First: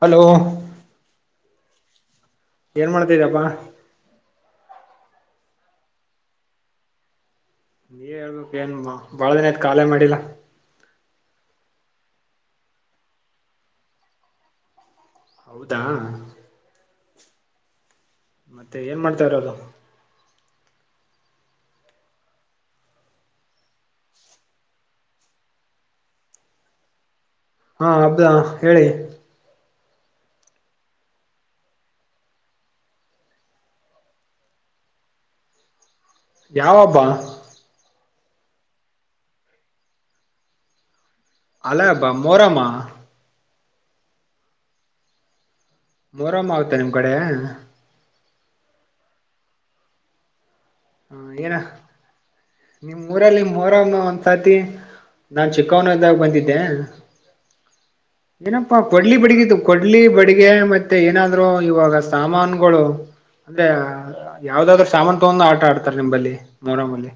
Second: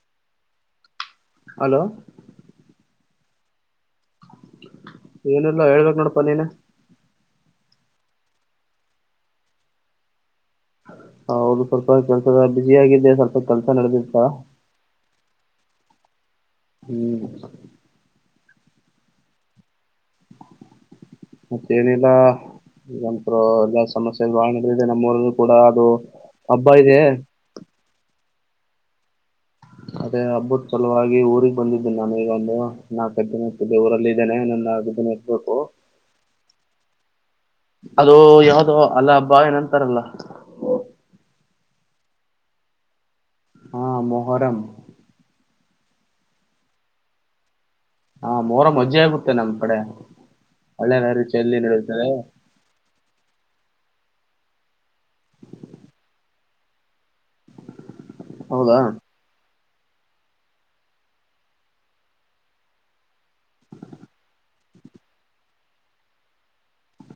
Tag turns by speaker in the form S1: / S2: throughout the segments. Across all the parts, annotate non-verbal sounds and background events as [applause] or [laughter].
S1: Hello.
S2: Hello.
S1: ಏನ್ ಮಾಡ್ತಿದಪ್ಪಾ.
S2: ಏನು ಇಲ್ಲ ಹೇಳ್ಬೇಕ ನೋಡಪಾ ನೀನ.
S1: ನೀವ್ ಹೇಳ್ಬೇಕ ಏನ್ ಬಾಳ ದಿನ ಆಯ್ತ್ ಕಾಲೆ ಮಾಡಿಲ್ಲ.
S2: ಹ ಹೌದು ಸ್ವಲ್ಪ ಕೆಲ್ಸದ ಬಸಿ ಆಗಿದ್ದೆ ಸ್ವಲ್ಪ ಕೆಲ್ಸ ನಡೆದಿತ್ತ.
S1: ಹೌದಾ.
S2: ಹ್ಮ್.
S1: ಮತ್ತೆ ಏನ್ ಮಾಡ್ತಾ ಇರೋದು.
S2: ಮತ್ತೇನಿಲ್ಲ. ಈಗ ಅಂಕ್ರು ಎಲ್ಲ ಸಮಸ್ಯೆ ಭಾಳ ನಡೆದಿದೆ ನಮ್ಮೂರಲ್ಲೂ ಕೂಡ ಅದು ಹಬ್ಬ ಇದೆ.
S1: ಹಾ ಅದಾ ಹೇಳಿ.
S2: ಅದೇ ಹಬ್ಬದ ಸಲುವಾಗಿ ಊರಿಗ್ ಬಂದಿದ್ದೀನಿ ನಾನು ಈಗ ಒಂದು ನಕ್ಕಿದ್ದೀನ ಊರಲ್ಲಿಲ್ಲ ಇದೇನೆ. ಎ [inaudible]
S1: ಯಾವ ಹಬ್ಬಾ.
S2: ಅದು ಯಾವ್ದೋ ಅಲ್ಲ ಭಾವಿನ ಅಂತಾರಲ್ಲ.
S1: ಅಲಬಾ ಮೋರಾಮ.
S2: ಹಾ ಮೊಹರಂ.
S1: ಮೊಹರಂ ಆಗತಾ ನಿಮ್ ಕಡೆ.
S2: ಹಾ ಮೊಹರಂ ಮಜ್ಜೆ ಆಗುತ್ತೆ ನಮ್ ಕಡೆ ಹಳ್ಳೆನ ರುಚಿಯಲ್ಲಿನರುತ್ತದೆ.
S1: ನಿಮ್ಮ್ ಊರಲ್ಲಿ ಮೊಹರನ್ನು ಒಂದ್ಸತಿ ನಾನ್ ಚಿಕ್ಕವನಿದ್ದಾಗ ಬಂದಿದ್ದೆ.
S2: ಹೌದಾ
S1: ಏನಪ್ಪಾ ಕೋಡಲಿ ಬಡಗಿ ತು. ಕೊಡ್ಲಿ ಬಡಿಗೆ ಮತ್ತೆ ಏನಾದ್ರು ಇವಾಗ ಸಾಮಾನುಗಳು. ಅಂದ್ರೆ ಯಾವ್ದಾದ್ರರು ಸಾಮಾನು ತಗೊಂಡ ಆಟ ಆಡ್ತಾರೆ ನಿಂಬಲ್ಲಿ ಮೊಹರಂಮಲ್ಲಿ.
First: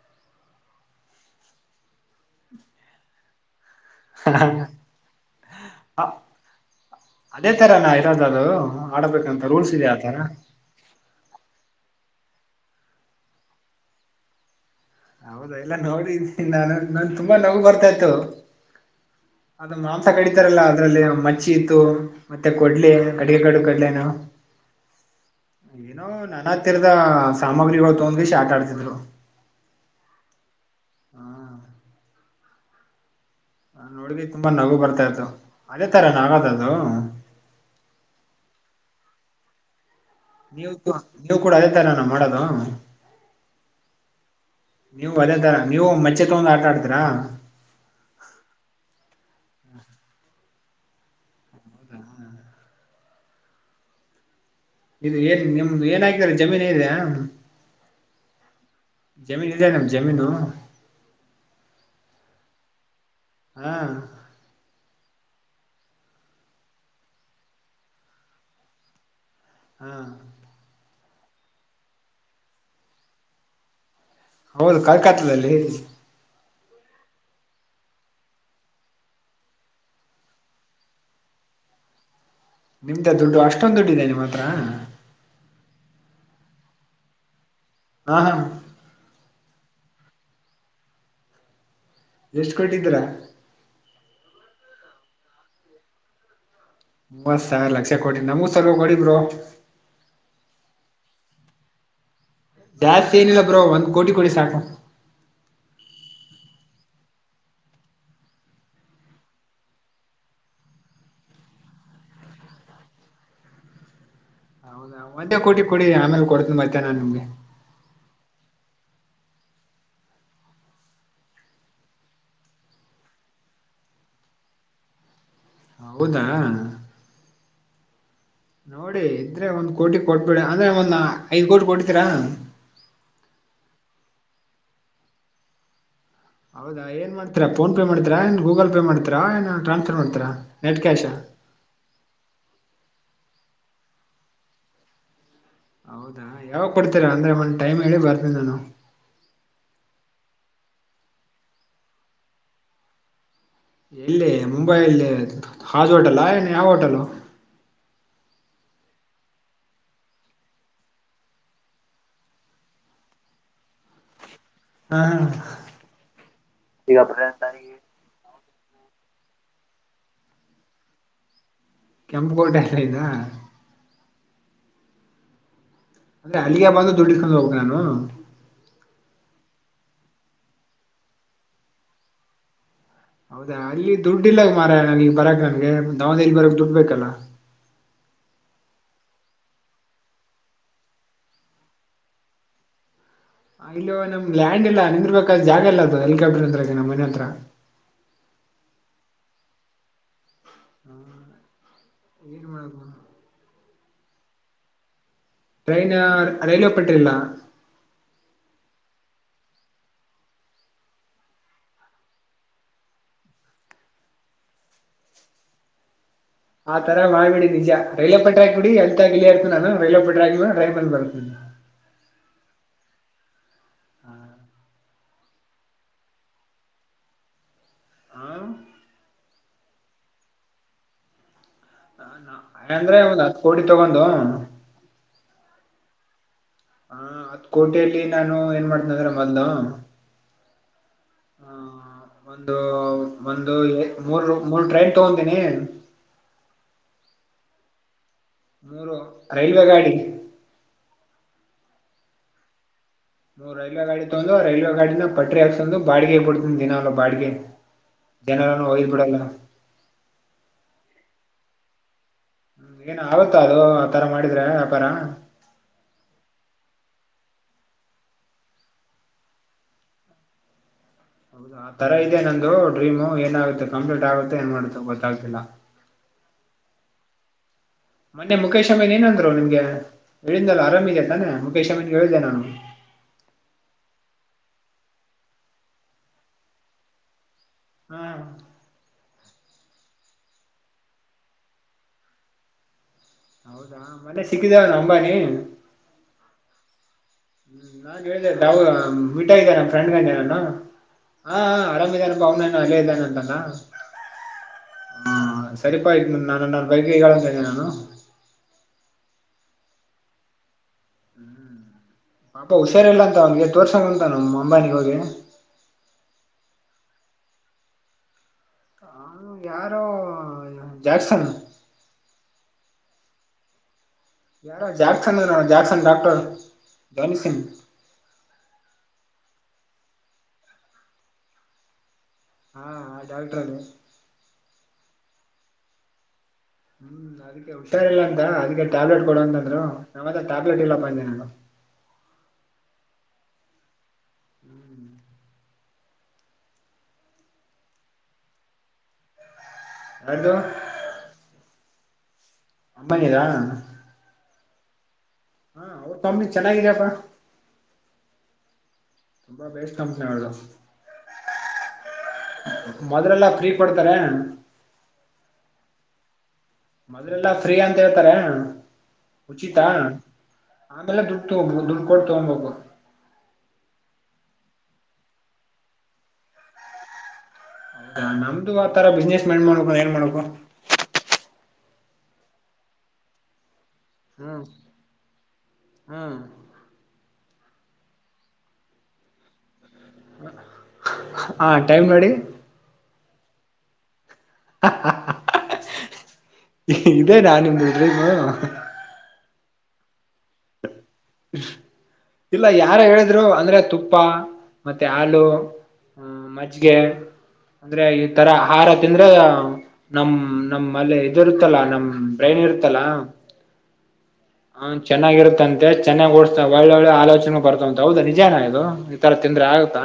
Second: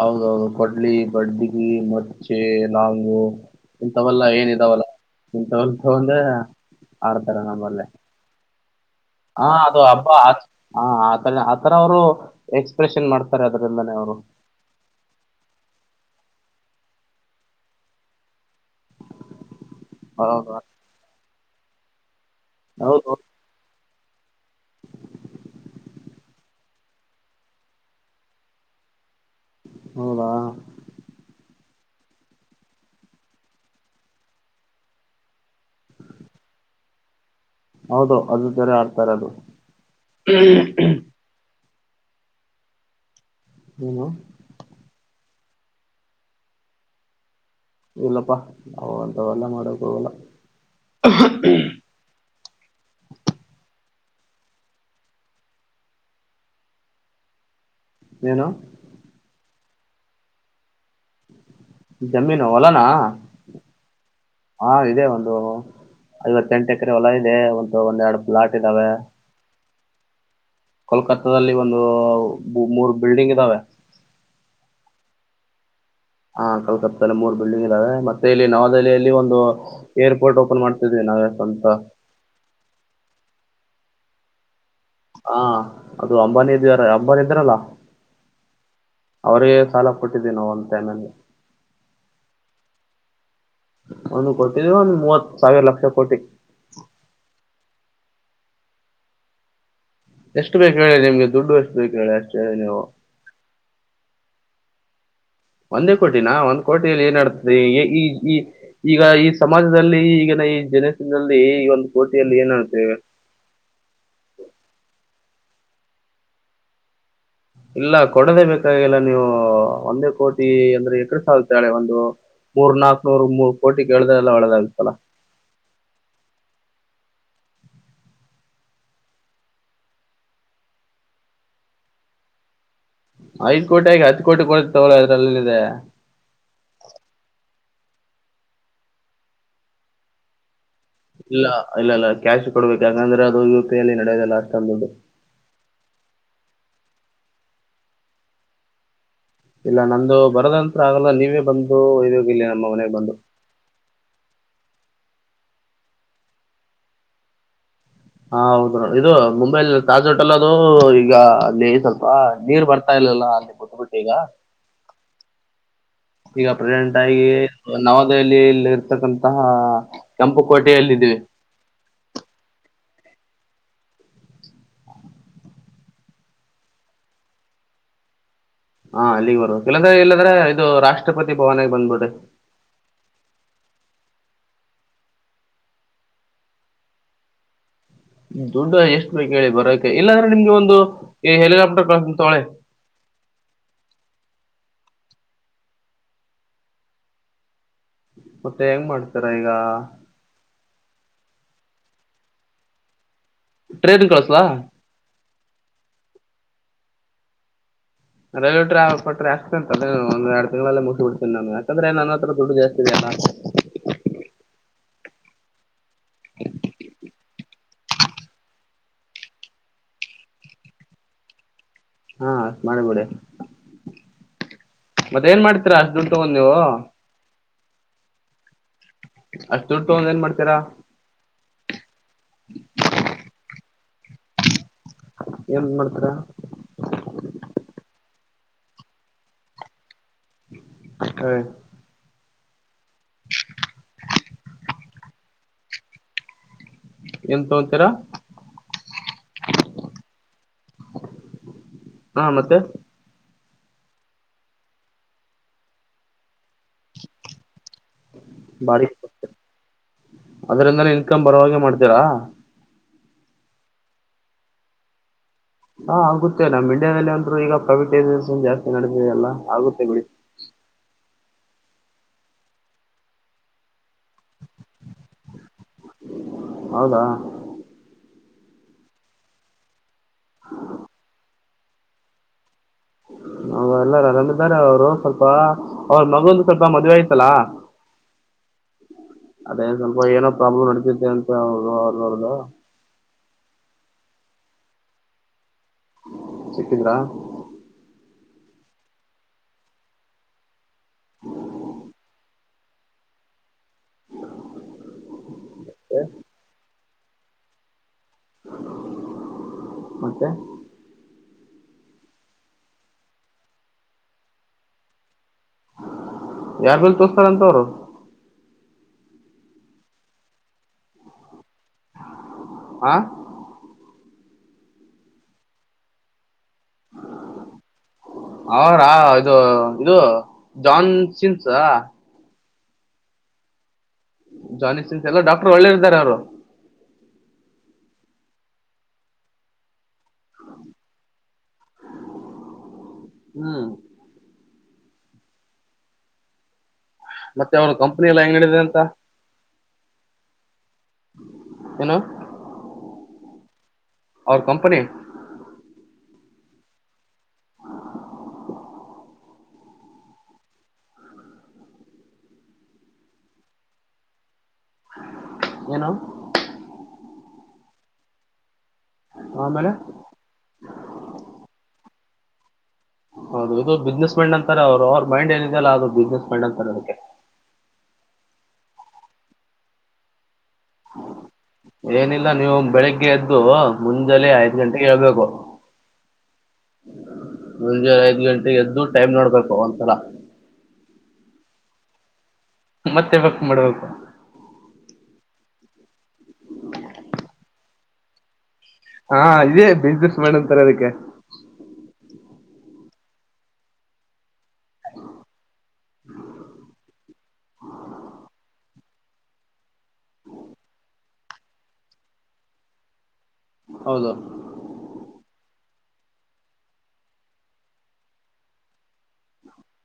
S2: ಹೌದೌದು ಕೊಡ್ಲಿ ಬಡಗಿ ಮಚ್ಚೆ ಲಾಂಗು. ಇಂಥವಲ್ಲ ಏನ್ದಾವಲ್ಲ ಇಂಥವ
S1: ಹ
S2: ತೊಗೊಂಡು.
S1: ಅದೇ ತರ ನಾ ಇರೋದು ಅದು. ಆಡಬೇಕಂತ
S2: ಹಾ
S1: ರೂಲ್ಸ್
S2: ಅದು
S1: ಇದೆ
S2: ಹಬ್ಬ
S1: ಆತರ
S2: ಆ ಹ ಆತ ಆತರ ಅವರು. ಎಕ್ಸ್ಪ್ರೆಷನ್ ಮಾಡ್ತಾರೆ ಅದ್ರಲ್ಲಾನೇ ಅವರು.
S1: ಹೌದಾ ಎಲ್ಲ ನೋಡಿ ನಾನು ನನ್ ತುಂಬಾ ನಗು ಬರ್ತಾ ಇತ್ತು. ಅದು ಮಾಂಸ
S2: ಹೌದು
S1: ಕಡಿತಾರಲ್ಲ ಅದ್ರಲ್ಲಿ ಮಚ್ಚಿ ಇತ್ತು ಮತ್ತೆ ಕೊಡ್ಲೆ
S2: ಹೌದು
S1: ಅಡಗೆ ಕಡು ಕಡ್ಲೆನ. ಏನೋ ನನ್ನ ಹತ್ತಿರದ ಸಾಮಗ್ರಿಗಳು ತೊಗೊಂಡ್ಕ್ಯಾಸಿ ಆಟ ಆಡಿಸಿದ್ರು.
S2: ಹೌದಾ.
S1: ಹಾ. ನಾ ನೋಡ್ಗಿ ತುಂಬಾ ನಗು ಬರ್ತಾ ಇತ್ತು ಅದೇ ತರನಾಗದ ಅದು.
S2: ಹೌದು ಅದು ತರೆ ಆಡ್ತಾರೆ ಅದು.
S1: ನೀವು ನೀವು ಕೂಡ ಅದೇ ತರ ನಾ ಮಾಡದು
S2: ಹ್ಮನು
S1: ಬದೇ ತರ ನೀವು ಮಚ್ಚೆ ತಗೊಂಡ ಆಟ ಆಡ್ತೀರಾ
S2: ಇಲ್ಲಪ್ಪಾ ಅವಂತ ಎಲ್ಲ ಮಾಡೋಕ್ ಹೋಗೋಲ್ಲ.
S1: [inaudible] ಇದು ಏನ್ ನಿಮ್ದ ಏನಕಿದಿಗಾರ ಜಮೀನು ಇದೆಯಾ.
S2: ಏನು.
S1: ಜಮೀನು ಇದೆ ನಮ ಜಮೀನು.
S2: ಜಮೀನು ಹೊಲನಾ.
S1: ಹಾ.
S2: ಹಾ ಇದೆ ಒಂದು ಐವತ್ತೆಂಟು ಎಕರೆ ಹೊಲ ಇದೆ ಒಂತ ಒಂದ್ ಎರಡು ಪ್ಲಾಟ್ ಇದ್ದಾವೆ.
S1: ಹಾ.
S2: ಕೋಲ್ಕತ್ತಲ್ಲಿ ಒಂದು ಮೂರು ಬಿಲ್ಡಿಂಗ್ ಇದ್ದಾವೆ
S1: ಹೌದು ಕಲ್ಕತ್ತಲ್ಲಿ
S2: ಹಾ ಕಲ್ಕತ್ತಲ್ಲಿ ಮೂರ್ ಬಿಲ್ಡಿಂಗ್ ಇದಾವೆ ಮತ್ತೆ ಇಲ್ಲಿ ನವದೆಹಿಯಲ್ಲಿ ಒಂದು ಏರ್ಪೋರ್ಟ್ ಓಪನ್ ಮಾಡ್ತಿದೀವಿ ನಾವೇ ಅಂತ
S1: ನಿಮ್ದೆ ದುಡ್ಡು ಅಷ್ಟೊಂದು ದುಡ್ಡುದೆ ನಿಮ್ಮ ಮಾತ್ರ
S2: ಹಾ ಅದು ಅಂಬಾನಿ ಇದವಾರ ಅಂಬಾನಿ ಇದಾರಲ್ಲ
S1: ಹಾ ಹ್ಮ
S2: ಅವರ ಸಾಲ ಕೊಟ್ಟಿದ್ದೀ ನಾ ಅಂತಮೇಲೆ
S1: ಎಷ್ಟು ಕೊಟ್ಟಿದ್ದೀರ
S2: ಒಂದು ಕೊೋಟ್ಟಿದ ಒಂದು ಮೂವತ್ ಸಾವಿರ ಲಕ್ಷ ಕೋಟಿ
S1: ಬಸ್ ಸಾವ ಲಕ್ಷ ಕೊಡಿ ನಮೂ ಸಲ ಕೊಡಿದರು
S2: ಎಷ್ಟು ಬೇಕು ಹೇಳಿ ನಿಮ್ಗೆ ದುಡ್ಡು ಎಷ್ಟು ಬೇಕು ಹೇಳಿ ಅಷ್ಟು ಹೇಳಿ ನೀವು
S1: ಜಾಸ್ತಿ ಏನಿಲ್ಲ ಬ್ರೋ ಒಂದ್ ಕೋಟಿ ಕೊಡಿ ಸಾಕು
S2: ಒಂದೇ ಕೋಟಿನ ಒಂದ್ ಕೋಟಿಲ್ಲಿ ಏನ್ಡ್ತದೆ ಈ ಈ ಈಗ ಈ ಸಮಾಜದಲ್ಲಿ ಈಗ ಈ ಜನತಿನಲ್ಲಿ ಈ ಒಂದು ಕೋಟಿಯಲ್ಲಿ ಏನ್ತೇವೆ
S1: ಹೌದ ಮಂದೆ ಕೋಟಿ ಕೊಡಿ ಆಮೇಲೆ ಕೊಡ್ತ ಮರ್ತೇನೆ ನಾನ್ ನಿಮ್ಗೆ
S2: ಇಲ್ಲ ಕೊಡದೇ ಬೇಕಾಗಿಲ್ಲ ನೀವು ಒಂದೇ ಕೋಟಿ ಅಂದ್ರೆ ಎಕಡು ಸಾಗುತ್ತಾಳೆ ಒಂದು ಮೂರ್ ನಾಕು ನೂರ್ ಮೂರು ಕೋಟಿ ಕೇಳ್ದ್ರೆಲ್ಲ ಒಳ್ಳೆದಾಗತ್ತಲ್ಲ
S1: ಹೌದಾ ನೋಡಿ ಇದ್ರೆ ಒಂದ್ ಕೋಟಿ ಕೊಟ್ಬಿಡ ಅಂದ್ರೆ ಒಂದ್ ಐದ್ ಕೋಟಿ ಕೊಟ್ಟತೀರಾ
S2: ಐದ ಕೋಟಿ ಆಗಿ ಹತ್ತು ಕೋಟಿ ಕೊಡತವಳ ಅದ್ರಲ್ಲಿದೆ
S1: ಫೋನ್ಪೇ ಮಾಡ್ತಿರಾ ಏನು ಗೂಗಲ್ ಪೇ ಮಾಡ್ತೀರಾ ಏನು ಟ್ರಾನ್ಫರ್
S2: ಇಲ್ಲ ಇಲ್ಲ ಇಲ್ಲ ಕ್ಯಾಶ್ ಕೊಡ್ಬೇಕು ಯಾಕಂದ್ರೆ ಅದು ಯು ಪಿ ಅಲ್ಲಿ ನಡೆಯೋದಲ್ಲ ಅಷ್ಟೊಂದು ದುಡ್ಡು
S1: ಹೌದಾ ಯಾವಾಗ ಕೊಡ್ತೀರಾ ಅಂದ್ರೆ ಮನ್ ಟೈಮ್ ಹೇಳಿ ಬರ್ತೀನಿ ನಾನು
S2: ಇಲ್ಲ ನಂದು ಬರದಂತ್ರ ಆಗಲ್ಲ ನೀವೇ ಬಂದು ಇೋಗ ಇಲ್ಲಿ ನಮ್ಮ ಮನೆಗ್ ಬಂದು
S1: ಎಲ್ಲಿ ಮುಂಬೈ ಇಲ್ಲಿ ಹಾಜ್ ಹೋಟೆಲ್ಾ ಏನ ಯಾವ ಹೋಟೆಲ್
S2: ಹ ಹೌದು ಇದು ಮುಂಬೈಲಿ ತಾಜ್ ಹೋಟೆಲ್ಲ ಅದು ಈಗ ಅಲ್ಲಿ ಸ್ವಲ್ಪ ನೀರ್ ಬರ್ತಾ ಇಲ್ಲ ಲ್ಲಾ ಅೆ ಗೊತ್ತು ಬಿಟ್ಟು ಈಗ
S1: ಹಾ
S2: ಈಗ ಪ್ರೆಸೆಂಟ್ ಆಗಿ ನವದೆಹಲಿಿಯ ಇರ್ತಕ್ಕಂತಹ ಕೆಂಪು ಕೋಟೆಯಲ್ಲ ಇದೀವಿ
S1: ಕೆಂಪು ಕೋಟೆ ಎಲ್ಲ ಇದ ಅಂದ್ರೆ ಅಲ್ಲಿಯ ಬಂದು ದುಡ್ಡಿಕೊಂಡ್ ಹೋಗ ನಾನು
S2: ಹಾ ಅಲ್ಲಿಗೆ ಬರುವ ಕೆಲಂದ್ರ ಇಲ್ಲದ್ರೆ ಇದು ರಾಷ್ಟ್ರಪತಿ ಭವನಗೆ ಬಂದಬೋದೆ
S1: ಹೌದಾ ಅಲ್ಲಿ ದುಡ್ ಇಲ್ಲ ಮಾರ ನನ್ಗ್ ಬರಕ್ ನನ್ಗೆ ದವದಿಯಲಿ ಬರಕ್ ದುಡ್ ಬೇಕಲ್ಲ
S2: ದುಡ್ಡ ಎಷ್ಟು ಬೇಕ ಕೇಳಿ ಬರೋಕೆ ಇಲ್ಲಾಂದ್ರೆ ನಿಮ್ಗೆ ಒಂದು ಈ ಹೆಲಿಕಾಪ್ಟರ್ ಕ ತೊಳೆ
S1: ಹ ಇಲ್ಲೋ ನಮ್ ಲ್ಯಾಂಡ್ ಇಲ್ಲ ನಿಂದರ್ಬೇಕಾದ್ ಜಾಗ ಇಲ್ಲ ಅದು ಹೆಲಿಕಾಪ್ಟರ್ ಅಂದತ್ರ ನಮ್ಮ ಮನೆ ಹತ್ರ
S2: ಮತ್ತೆ ಹೆಂಗ ಮಾಡ್ತರ ಈಗ
S1: ಹ್ಮ ಏನು ಮಾಡಕಣ
S2: ್ರೇನ್ ಕ್ಳಸ್ಲ
S1: ಟ್ರೈನ್ ರೈಲ್ವೆ ಪಟ್ಟ್ರಿಲ್ಲ
S2: ರೈಲ್ ಟ್ರ ಪಟ್ಟ್ರ ಆಕ್ಸೆ ಅ ಒಂದ ಎರ ತಿಂಲ್ಲ ಮುಗಬ ಬಿಡ್ತೇನೆ ನು ಯಾಕಂದ್ರೆ ನನ್ನ ಹತ್ರ ದುಡ್ಡು ಜಾಸ್ತಿಿದೆ ಹಾ
S1: ಆ ತರ ಮಾಡ್ಬಿಡಿ ನಿಜ ರೈಲ್ವೆ ಪಟ್ರಾಕ್ ಬಿಡಿ ಎಲ್ತ ಗಿಿಯೇರ್ತ ನಾನು ರೈಲ್ವೆ ಪಟ್ರಾಕ್ ರೈಲ್ ಬತ ಹ್ಮ
S2: ಹಾ ಮಾಡಿ ಮಾಡ ಮತ್ತ ಏನ್ ಮಾಡ್ತೀರಾ ಅಷ್ಟ ದುಡ್ ತಗೊಂಡ್ ನೀವು
S1: ಹ
S2: ಅಷ್ಟ ಟ್ಟು ಒಂದ ಏನ್ ಮಾಡ್ತಾರ
S1: ಹಾಗ ಅಂದ್ರೆ ಒಂದ್ ಹತ್ತು ಕೋಟಿ ತಗೊಂಡು
S2: ಏನ್ ಮಾಡ್ತರ
S1: ಹ ಅತ್ ಕೋಟಲ್ಲಿ ನಾನು ಏನ್ ಮಾಡ್ತನ ಅಂದ್ರ ಮದ
S2: ಹ್ಮ
S1: ಒಂದು ಒಂದು ಮೂರ್ ಮೂರ್ ಟ್ರೈನ್ ತಗೊಂಡೀನಿ
S2: ಎ ತೊತೀರಾ
S1: ಮೂರು ರೈಲ್ವೆ ಗಾಡಿ
S2: ಹಾ ಮತ್ತೆ
S1: ನೋವು ರೈಲ್ವೆ ಗಾಡಿ ತಗೊಂಡ್ ರೈಲ್ವೆ ಗಾಡಿನ ಪಟರಿ ಹಾಕಂದು ಬಾಡಿಗೆ ಬಿಡ್ ತು ದಿನ ಎಲ್ಲ ಬಾಡಿಗೆ ದಿನಲ್ಲಾನ ಹಯ್ದ್
S2: ಬಾಡಿಗೆ
S1: ಬಿಡಲ್ಲ
S2: ಚಕ್ಕಂಬರವಾಗಿೆ ಮಾಡ್ತೀರಾ
S1: ಏನ ಆಗುತ್ತಾ ಅದು ಆ ತರ ಮಾಡಿದ್ರೆ ವ್ಯಾಪಾರ
S2: ಹಾ ಆಗುತ್ತೆ ನಮ್ ಇಂಡ್ಯಾದಲ್ಲಿ ಅಂದ್ರು ಈಗ ಪ್ರವಿಟ ಜಾಸ್ತಿ ನಡೆದಿದೆ ಅಲ್ಲ ಆಗುತ್ತೆ ಬಿಡಿ
S1: ಹೌದ ಆ ತರ ಇದೆ ನಂದು ಡ್ರೀಮು ಏನಾಗುತ್ತೆ ಕಂಪ್ಲೀಟ್ ಆಗುತ್ತೆ ಏನ್ ಮಾಡುತ್ತೆ ಗೊತ್ತಾಗ್ತಿಲ್ಲಾ
S2: ಹೌದಾ
S1: ಮೊನ್ನೆ ಮುಖೇಶ್ ಅಮ್ಮೀನ್ ಏನಂದ್ರು ನಿಮ್ಗೆ ಹೇಳಿಂದಲ್ಲ ಆರಾಮಿದೆ ತಾನೆ ಮುಖೇಶ್ ಅಮ್ಮೀನ್ ಹೇಳಿದೆೆ ನಾನು
S2: ಅವ ಎಲ್ಲಾರ ಆರಾಮ ಇದಿದ್ದಾರೆ ಅವರು ಸ್ವಲ್ಪ ಅವ್ರ ಮಗುಂದು ಸ್ವಲ್ಪ ಮದ್ೆ ಆಯ್ತಲ್ಲಾ
S1: ಹ್ಮ
S2: ಅದೇ ಸ್ವಲ್ಪ ಏನೋ ಪ್ರಾಬ್ಲಮ್ ನಡತಿದೆೆ ಅಂತ ಅವೋರ್್ದ
S1: ಹ ಮತ್ತೆ ಸಿಕ್ಕಿದವ ಅಂಬಾನಿ
S2: ಸಿಕ್ಕಿದ್ರಾ
S1: ಹ್ಮ ನಾನ್ ಹೇಳಿದೆ ಮಿಟ ಇದ್ದ ನ ಫ್ರೆಂಡ್ ಗಂಡಾನ ಹಾ ಆರಾಮ ಇದಾನೆ ಬಾವನಾನ ಅಲ್ಲೇ ಇದ್ದಾನೆ ಅಂತಲ್ಲ ಹಾ ಸರಿಪಾತ ನಾನು ನಾನು ಬೈಕೈ ಕಳಂನೆ ನಾನು
S2: ಮತ್ತೆ
S1: ಹ್ಮ್ ಪಾಪ ಹುಷಾರಲ್ಲ ಅಂತ ಅವನ್ಗೆ ಎತ್ ವರ್ಷಗಂತ ನಮ ಅಂಬಾನಿಿಗೆ ಹೋಗಿ
S2: ಆಗ ತೋ ಸ್ಸರ ಅಂತ ಅವರ
S1: ಹ ಯಾರು ಜಾಕ್ಸನ್
S2: ಹಾ
S1: ಯಾರ ಜಾಕ್ಸನ್ ಏನೋ ಜಾಕ್ಸನ್ ಡಾಕ್ಟರ್ ಜಾನಿಸನ್
S2: ಅವಾ ಇದು ಇದು ಜಾನ್ ಸಿನ್ಸ್
S1: ಹಾ ಡಾಕ್ಟ್ರ ಅಲ್ಲಿ
S2: ಜಾನಿಸ ಸಿನ್ಸ್ ಎಲ್ಲ ಡಾಕ್ರ್ ಒಳ್ಳೇ ಇರ್ತಾರೆ ಅವರು
S1: ಹ್ಮ್ ಅದಕ್ಕೆ ಉುಟ್ಟಾರ ಇಲ್ಲ ಅಂತ ಅದಕ್ಕೆ ಟ್ಯಾಬ್ಲೆಟ್ ಕೊಡಂತಂದ್ರು ನಮ್ಮತ್ರ ಟ್ಯಾಬ್ಲೆಟ್ ಇಲ್ಲ ಬನ್ನೆ ನಾನು
S2: ಹ್ಮ ಮತ್ತೆ ಅವ್ರ ಕಂಪನಿ ಎಲ್ಲ ಹೆಂಗ್ಿದೆ ಅಂತ
S1: ನದುು
S2: ಏನ
S1: ಅಂಬಾನಿದಾ
S2: ಅವ ಕಂಪನಿ
S1: ಹಾ ಅವ್ರ ಕಮ್ಮಿ ಚೆನ್ನಾಗಿದಪ್ಪ ತುಂಬಾ ಬೇಸ್ ಕಂಪನಿ ಅವದ ಮದ್ರಲ್ಲಾ ಫ್ರೀ ಕೊಡ್ತಾರೆ
S2: ಏನು
S1: ಅದ್ರೆಲ್ಲಾ ಫ್ರೀ ಅಂತ ಹೇಳ್ತಾರೆ ಉಚಿತ
S2: ಆಮೇಲೆ
S1: ಆಮೇಲೆ ದುಡ್ಬ ದು ಕೊಡ್ ತೋ್
S2: ಹೌದು ಇದು ಬಿಸ್ನೆಸ್ ಮ್ಯಾಂಡ್ ಅಂತಾರೆ ಅವ್ರು ಅವ್ರ ಮೈಂಡ್ ಏನಿದೆ ಅಲ್ಲ ಅದು ಬಿಸ್ನೆಸ್ ಮ್ಯಾಂಡ್ ಅಂತಾರೆ ಅದಕ್ಕೆ
S1: ನಮ್ದು ಆತರ ಬಿಸ್ನೆಸ್ ಮಂಡ್ ಮಾಡ್ಕ ಅಂದ ಏನ್ ಮಾಡ್ಬೇಕು
S2: ಏನಿಲ್ಲ ನೀವು ಬೆಳಿಗ್ಗೆ ಎದ್ದು ಮುಂಂದಲ್ಲ
S1: ಹ್ಮ್
S2: ಐದ ಗಂಟೆಗೆ ಹೇಳ್ಬೇಕು
S1: ಹ್ಮ್
S2: ಮುಂೆ ಐದು ಗಂಟೆಗೆ ಎದು ಟೈಮ್ ನೋಡ್ಬೇಕು ಒಂದ್ಸಲ
S1: ಹಾ ಟೈಮ್ ನೋಡಿ
S2: ಮತ್ತೆ ಬಕ್ ಮಾಡ್ಬೇಕು
S1: ಇದೇ ನಾನುಂಬದಾಯಗ
S2: ಹಾ ಇದೇ ಬಿಸ್ನೆಸ್ ಮಾಡಂತಾರೆ ಅದಕ್ಕೆ
S1: ಇಲ್ಲ ಯಾರ ಹೇಳಿದ್ರು ಅಂದ್ರೆ ತುಪ್ಪ ಮತ್ತೆ ಹಾಲು ಹ್ಮ ಮಜ್ಿಗೆ ಅಂದ್ರೆ ಈ ತರ ಹಹಾರ ತಿಂದ್ರೆ ನಮ ನಮ್ಮ್ಲೆ ಇದದುರುತ್ತಲ್ಲ ನಮ್ ಬ್ರೈನ್ ಇರ್ತಲಾ
S2: ಹೌದು
S1: ಹ ಚೆನ್ನಾಗಿರುತ್ತಂತೆ ಚೆನ್ನಾಗ ಓಡಸ್ತ ಒಳ್ಳೆ ಒಳ್ಳೆ ಆಲೋಚನೆ ಬರ್ತವಂತ ಹೌದಾ ನಿಜಾನ ಇದು ಈ ತರ ಂದ್ರೆ ಆಗತ್ತಾ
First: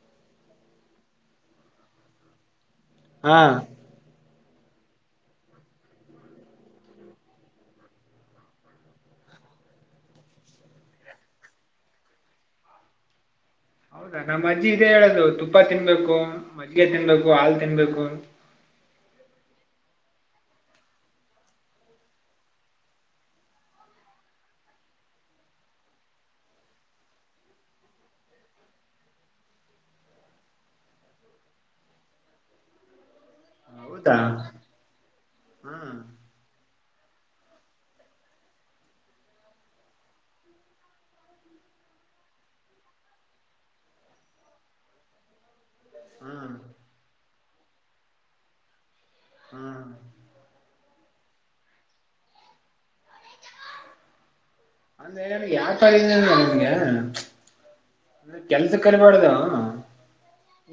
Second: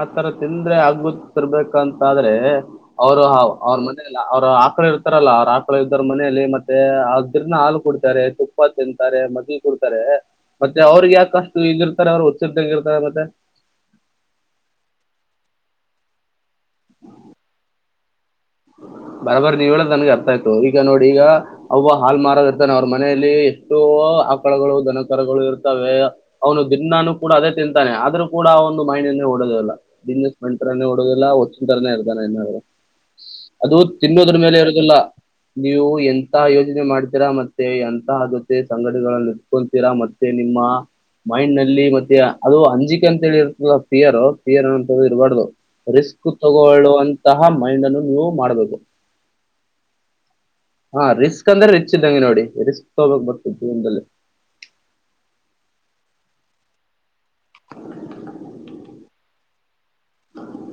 S2: ಆತರ ತಿಂದ್ರೆ ಆಗ್ಿರ್ಬೇಕಂತಾದ್ರೆ ಅವರು
S1: ಹಾ
S2: ಅವ್ರ ಮನ ಅವ್ರು ಆಕಳ ಇರ್ತಾರಲ್ಲ ಅವ್ರ ಆಕಳ ಇದ್ದ್ರ ಮನೆಯಲ್ಲಿ ಮತ್ತೆ ಅದ್ರನ್ನ ಹಾಲು ಕುಡ್ತಾರೆ ತುಪ್ಪ ತಿಂತಾರೆ ಮದುವವಿ ಕೊಡ್ತಾರೆ ಮತ್ತೆ ಅವ್ರಗ್ ಯಾಕಷ್ಟು ಈಗಿರ್ತಾರೆ ಅವ್ರ ಹೊಚ್ಚಿದಂಗ ಇರ್ತಾರೆ ಮತ್ತೆ
S1: ಹೌದಾ ನಮ್ಮ್ ಅಜ್ಜಿ ಇದೇ ಹೇಳದು ತುಪ್ಪ ತಿನ್ಬೇಕು ಮಜ್ಜಿಗೆ ತಿನ್ಬೇಕು ಹಾಲು ತಿನ್ಬೇಕು
S2: ಬರಬಾರ ನೀವ ಹೇಳ ನನ್ಗೆ ಅರ್ಥ ಆಯ್ತು ಈಗ ನೋಡಿ ಈಗ ಅವಬ್ಬ ಹಾಲ್ ಮಾರೋದ ಇರ್ತಾನೆ ಅವ್ರ ಮನೆಯಲ್ಲಿ ಎಷ್ಟೋ ಆಕಳಗಳು ದನಕರಗಳು ಇರ್ತವೆ ಅವನು ದಿನಾನು ಕೂಡ ಅದೇ ತಿಂತಾನೆ ಆದ್ರೂ ಕೂಡ ಒಂದು ಮೈನಸ್ ಓಡೋದಲ್ಲ ಬಿಸ್ನೆಸ್ ಬಂಟರನೇ ಓಡೋದಿಲ್ಲ ಹೊದಟಾರನೆೇ ಇರ್ತಾನೆ ಇನ್ನಾದ್ರು ಅದು
S1: ಹೌದಾ
S2: ತಿನ್ನೋದ್ರ ಮೇಲೆ ಇರೋದಿಲ್ಲ
S1: ಹಾ
S2: ನೀವು ಎಂತ ಯೋಜನೆ ಮಾಡ ತ ಮತ್ತೆ ಎಂತ ಜೊುತ್ತೆ ಸಂಘಟನ್ನ ಇಡ್ಕೊಳ್ತೀರಾ ಮತ್ತೆ ನಿಮ್ಮ ಮೈಂಡ್ ನಲ್ಲಿ ಮತ್ತೆ ಅದು ಅಂಜಿಕೆ ಅಂತ ಹೇಳಿ ಇರ್ತದ ಿಯರ್ ಿಯರ್ ಅಂತ ಇರಬಾರ್ದು ರಿಸ್ ು
S1: ಹಾ
S2: ತಗೊಳ್ಳುವಂತಹ ಮೈಂಡ್ ಅನ್ನು ನೀವು ಮಾಡಬೇಕು
S1: ಹಾ
S2: ಹಾ ರಿಸ್ಕ್ ಅಂದ್ರೆ ರಿಚ್್ದಂಗೆ ನೋಡಿ ರಿಸ್ಕ್ ತಗೋಬಕ್ ಬರ್ತತ್ತು ದೀನದಲ್ಲಿ
S1: ಅಂದ ನ್ರ ಯಾವ ತರ ಅ ನಿನ್ಗೆ ಅಂದೆ ಕೆಲ್ಸ ಕಲಿಬಾರಡ್ದ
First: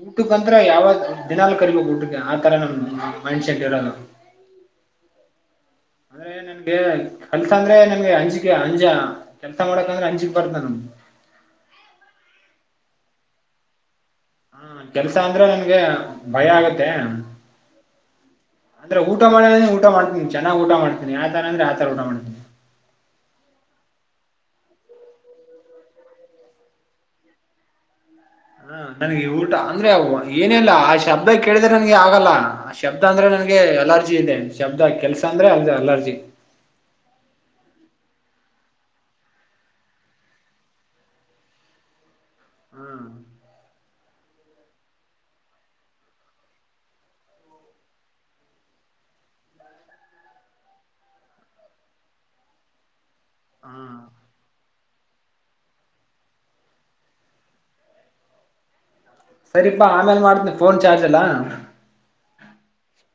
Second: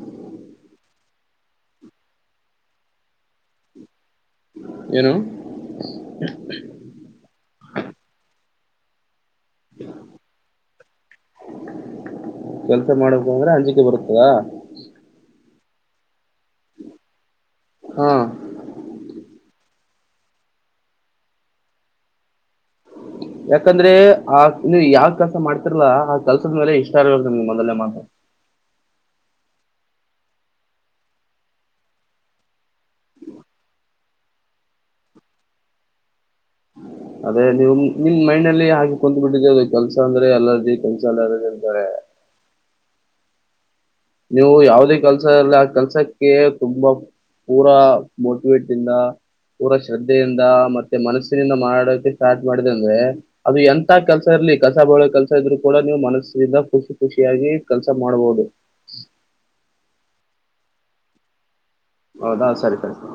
S1: ಊಟಕ್ಕಂದ್ರ ಯಾವ ದಿನಾಲ ಕರಿಬೇಕ ಊಟಕ್ಕೆ ಆತರ ನಮ ಮೈಂಡ್ ಸೆಟ್ ಇರಲ್ಲ
S2: ಏನು
S1: ಅಂದ್ರೆ ನನ್ಗೆ ಕಲ್ಸ ಅಂದ್ರೆ ನನ್ಗೆ ಅಂಜಿಕ ಅಂಜ ಎತ್ತ ಮಡಕಂದ ಅಂಜಿ ಬರತ
S2: ಕೆಲಸ ಮಾಡಬೇಕ ಅಂದ್ರೆ ಅಂಜೆರುತ್ತೆ
S1: ಹಾ ಕೆಲ್ಸ ಅಂದ್ರೆ ನನ್ಗೆ ಭಯ ಆಗತ್ತೆ
S2: ಹಾ
S1: ಅಂದ್ರೆ ಊಟ ಮಾಡ ಊಟ ಮಾಡ್ತ ಚೆನ್ನ್ಊಟ ಮಾಡ್ತನಿ ಆ ತರ ಅ್ರೆ ಆ ತರಊ ಮಾಡ್ತನಿ
S2: ಯಾಕಂದ್ರೆ ಆ ಯಾವ ಕೆಲಸ ಮಾಡ್ತಿರ್ಲಾ ಆ ಕೆಸದ ಮೇಲೆ ಇಷ್ಟ ಇರ್ಬೇಕ ನಿಮ ಮೊದಲೇ ಮಾತಾ
S1: ಹ ನನಗೆ ಊಟ ಅಂದ್ರೆ ಏನಿಲ್ಲ ಆ ಶಬ್ದ ಕೇಳಿದ್ರೆ ನನ್ಗೆ ಆಗಲ್ಲ ಆ ಶಬ್ದ ಅಂದ್ರೆ ನನ್ಗೆ ಗೆ ಅಲರ್ಜಿ ಇದೆ ಶಬ್ದ ಕೆಲ್ಸ ಅಂದ್ರೆ ಅ ಅಲರ್ಜಿ
S2: ಅದೇ ನೀವು ನಿಮ್ ಮೈಂಡ್ ಅಲ್ಲಿ ಹಾಗೆ ಕುತ್ ಬಿಿಟ್ಟಿದೆೆ ಅದು ಕೆಲ್ಸ ಅಂದ್ರೆ ಎಲ್ಲದಿ ಕೆಲ್ಸ ಅಲ್ಲಿ ಅಂತಾರೆೆ
S1: ಹ್ಮ
S2: ನೀವು ಯಾವದೇ ಕೆಲ್ಸ ಅಲ್ಲ ಆ ಕೆಲ್ಸಕ್ಕೆ ತುಂಬಾ ಪೂಾ ಮೋಟವೇಟ್ ಇಿಂದ ಪಊರ ಶ್ರದ್ಧೆಯಿಂದ ಮತ್ತೆ ಮನಸ್ಸಿನಿಂದ ಮಾಡಾಡೋಕ ಸ್ಟಾರ್ಟ್ ಮಾಡಿದೆ ಅಂದ್ರೆ ಅದು
S1: ಹಾ
S2: ಎಂತ ಕೆಲ್ಸ ಇ ಲ್ಲಿ ಕಸ ಬಳ ಕೆಲ್ಸ ಇದ್ರು ಕೂಡ ನೀವು ಮನಸ್ಸಿನಿಂದ ಖುಷಿ ಖುಷಿಯಾಗಿ ಕೆಲಸ ಮಾಡ್ಬಹುದು
S1: ಸರಿಪಾ ಆಮೇಲೆ ಮಾಡ್ತನಿ ಫೋನ್ ಚಾರ್ಜ್ ಅಲ್ಲ
S2: ಹೌದಾ ಸರಿ ಸರಿರಿ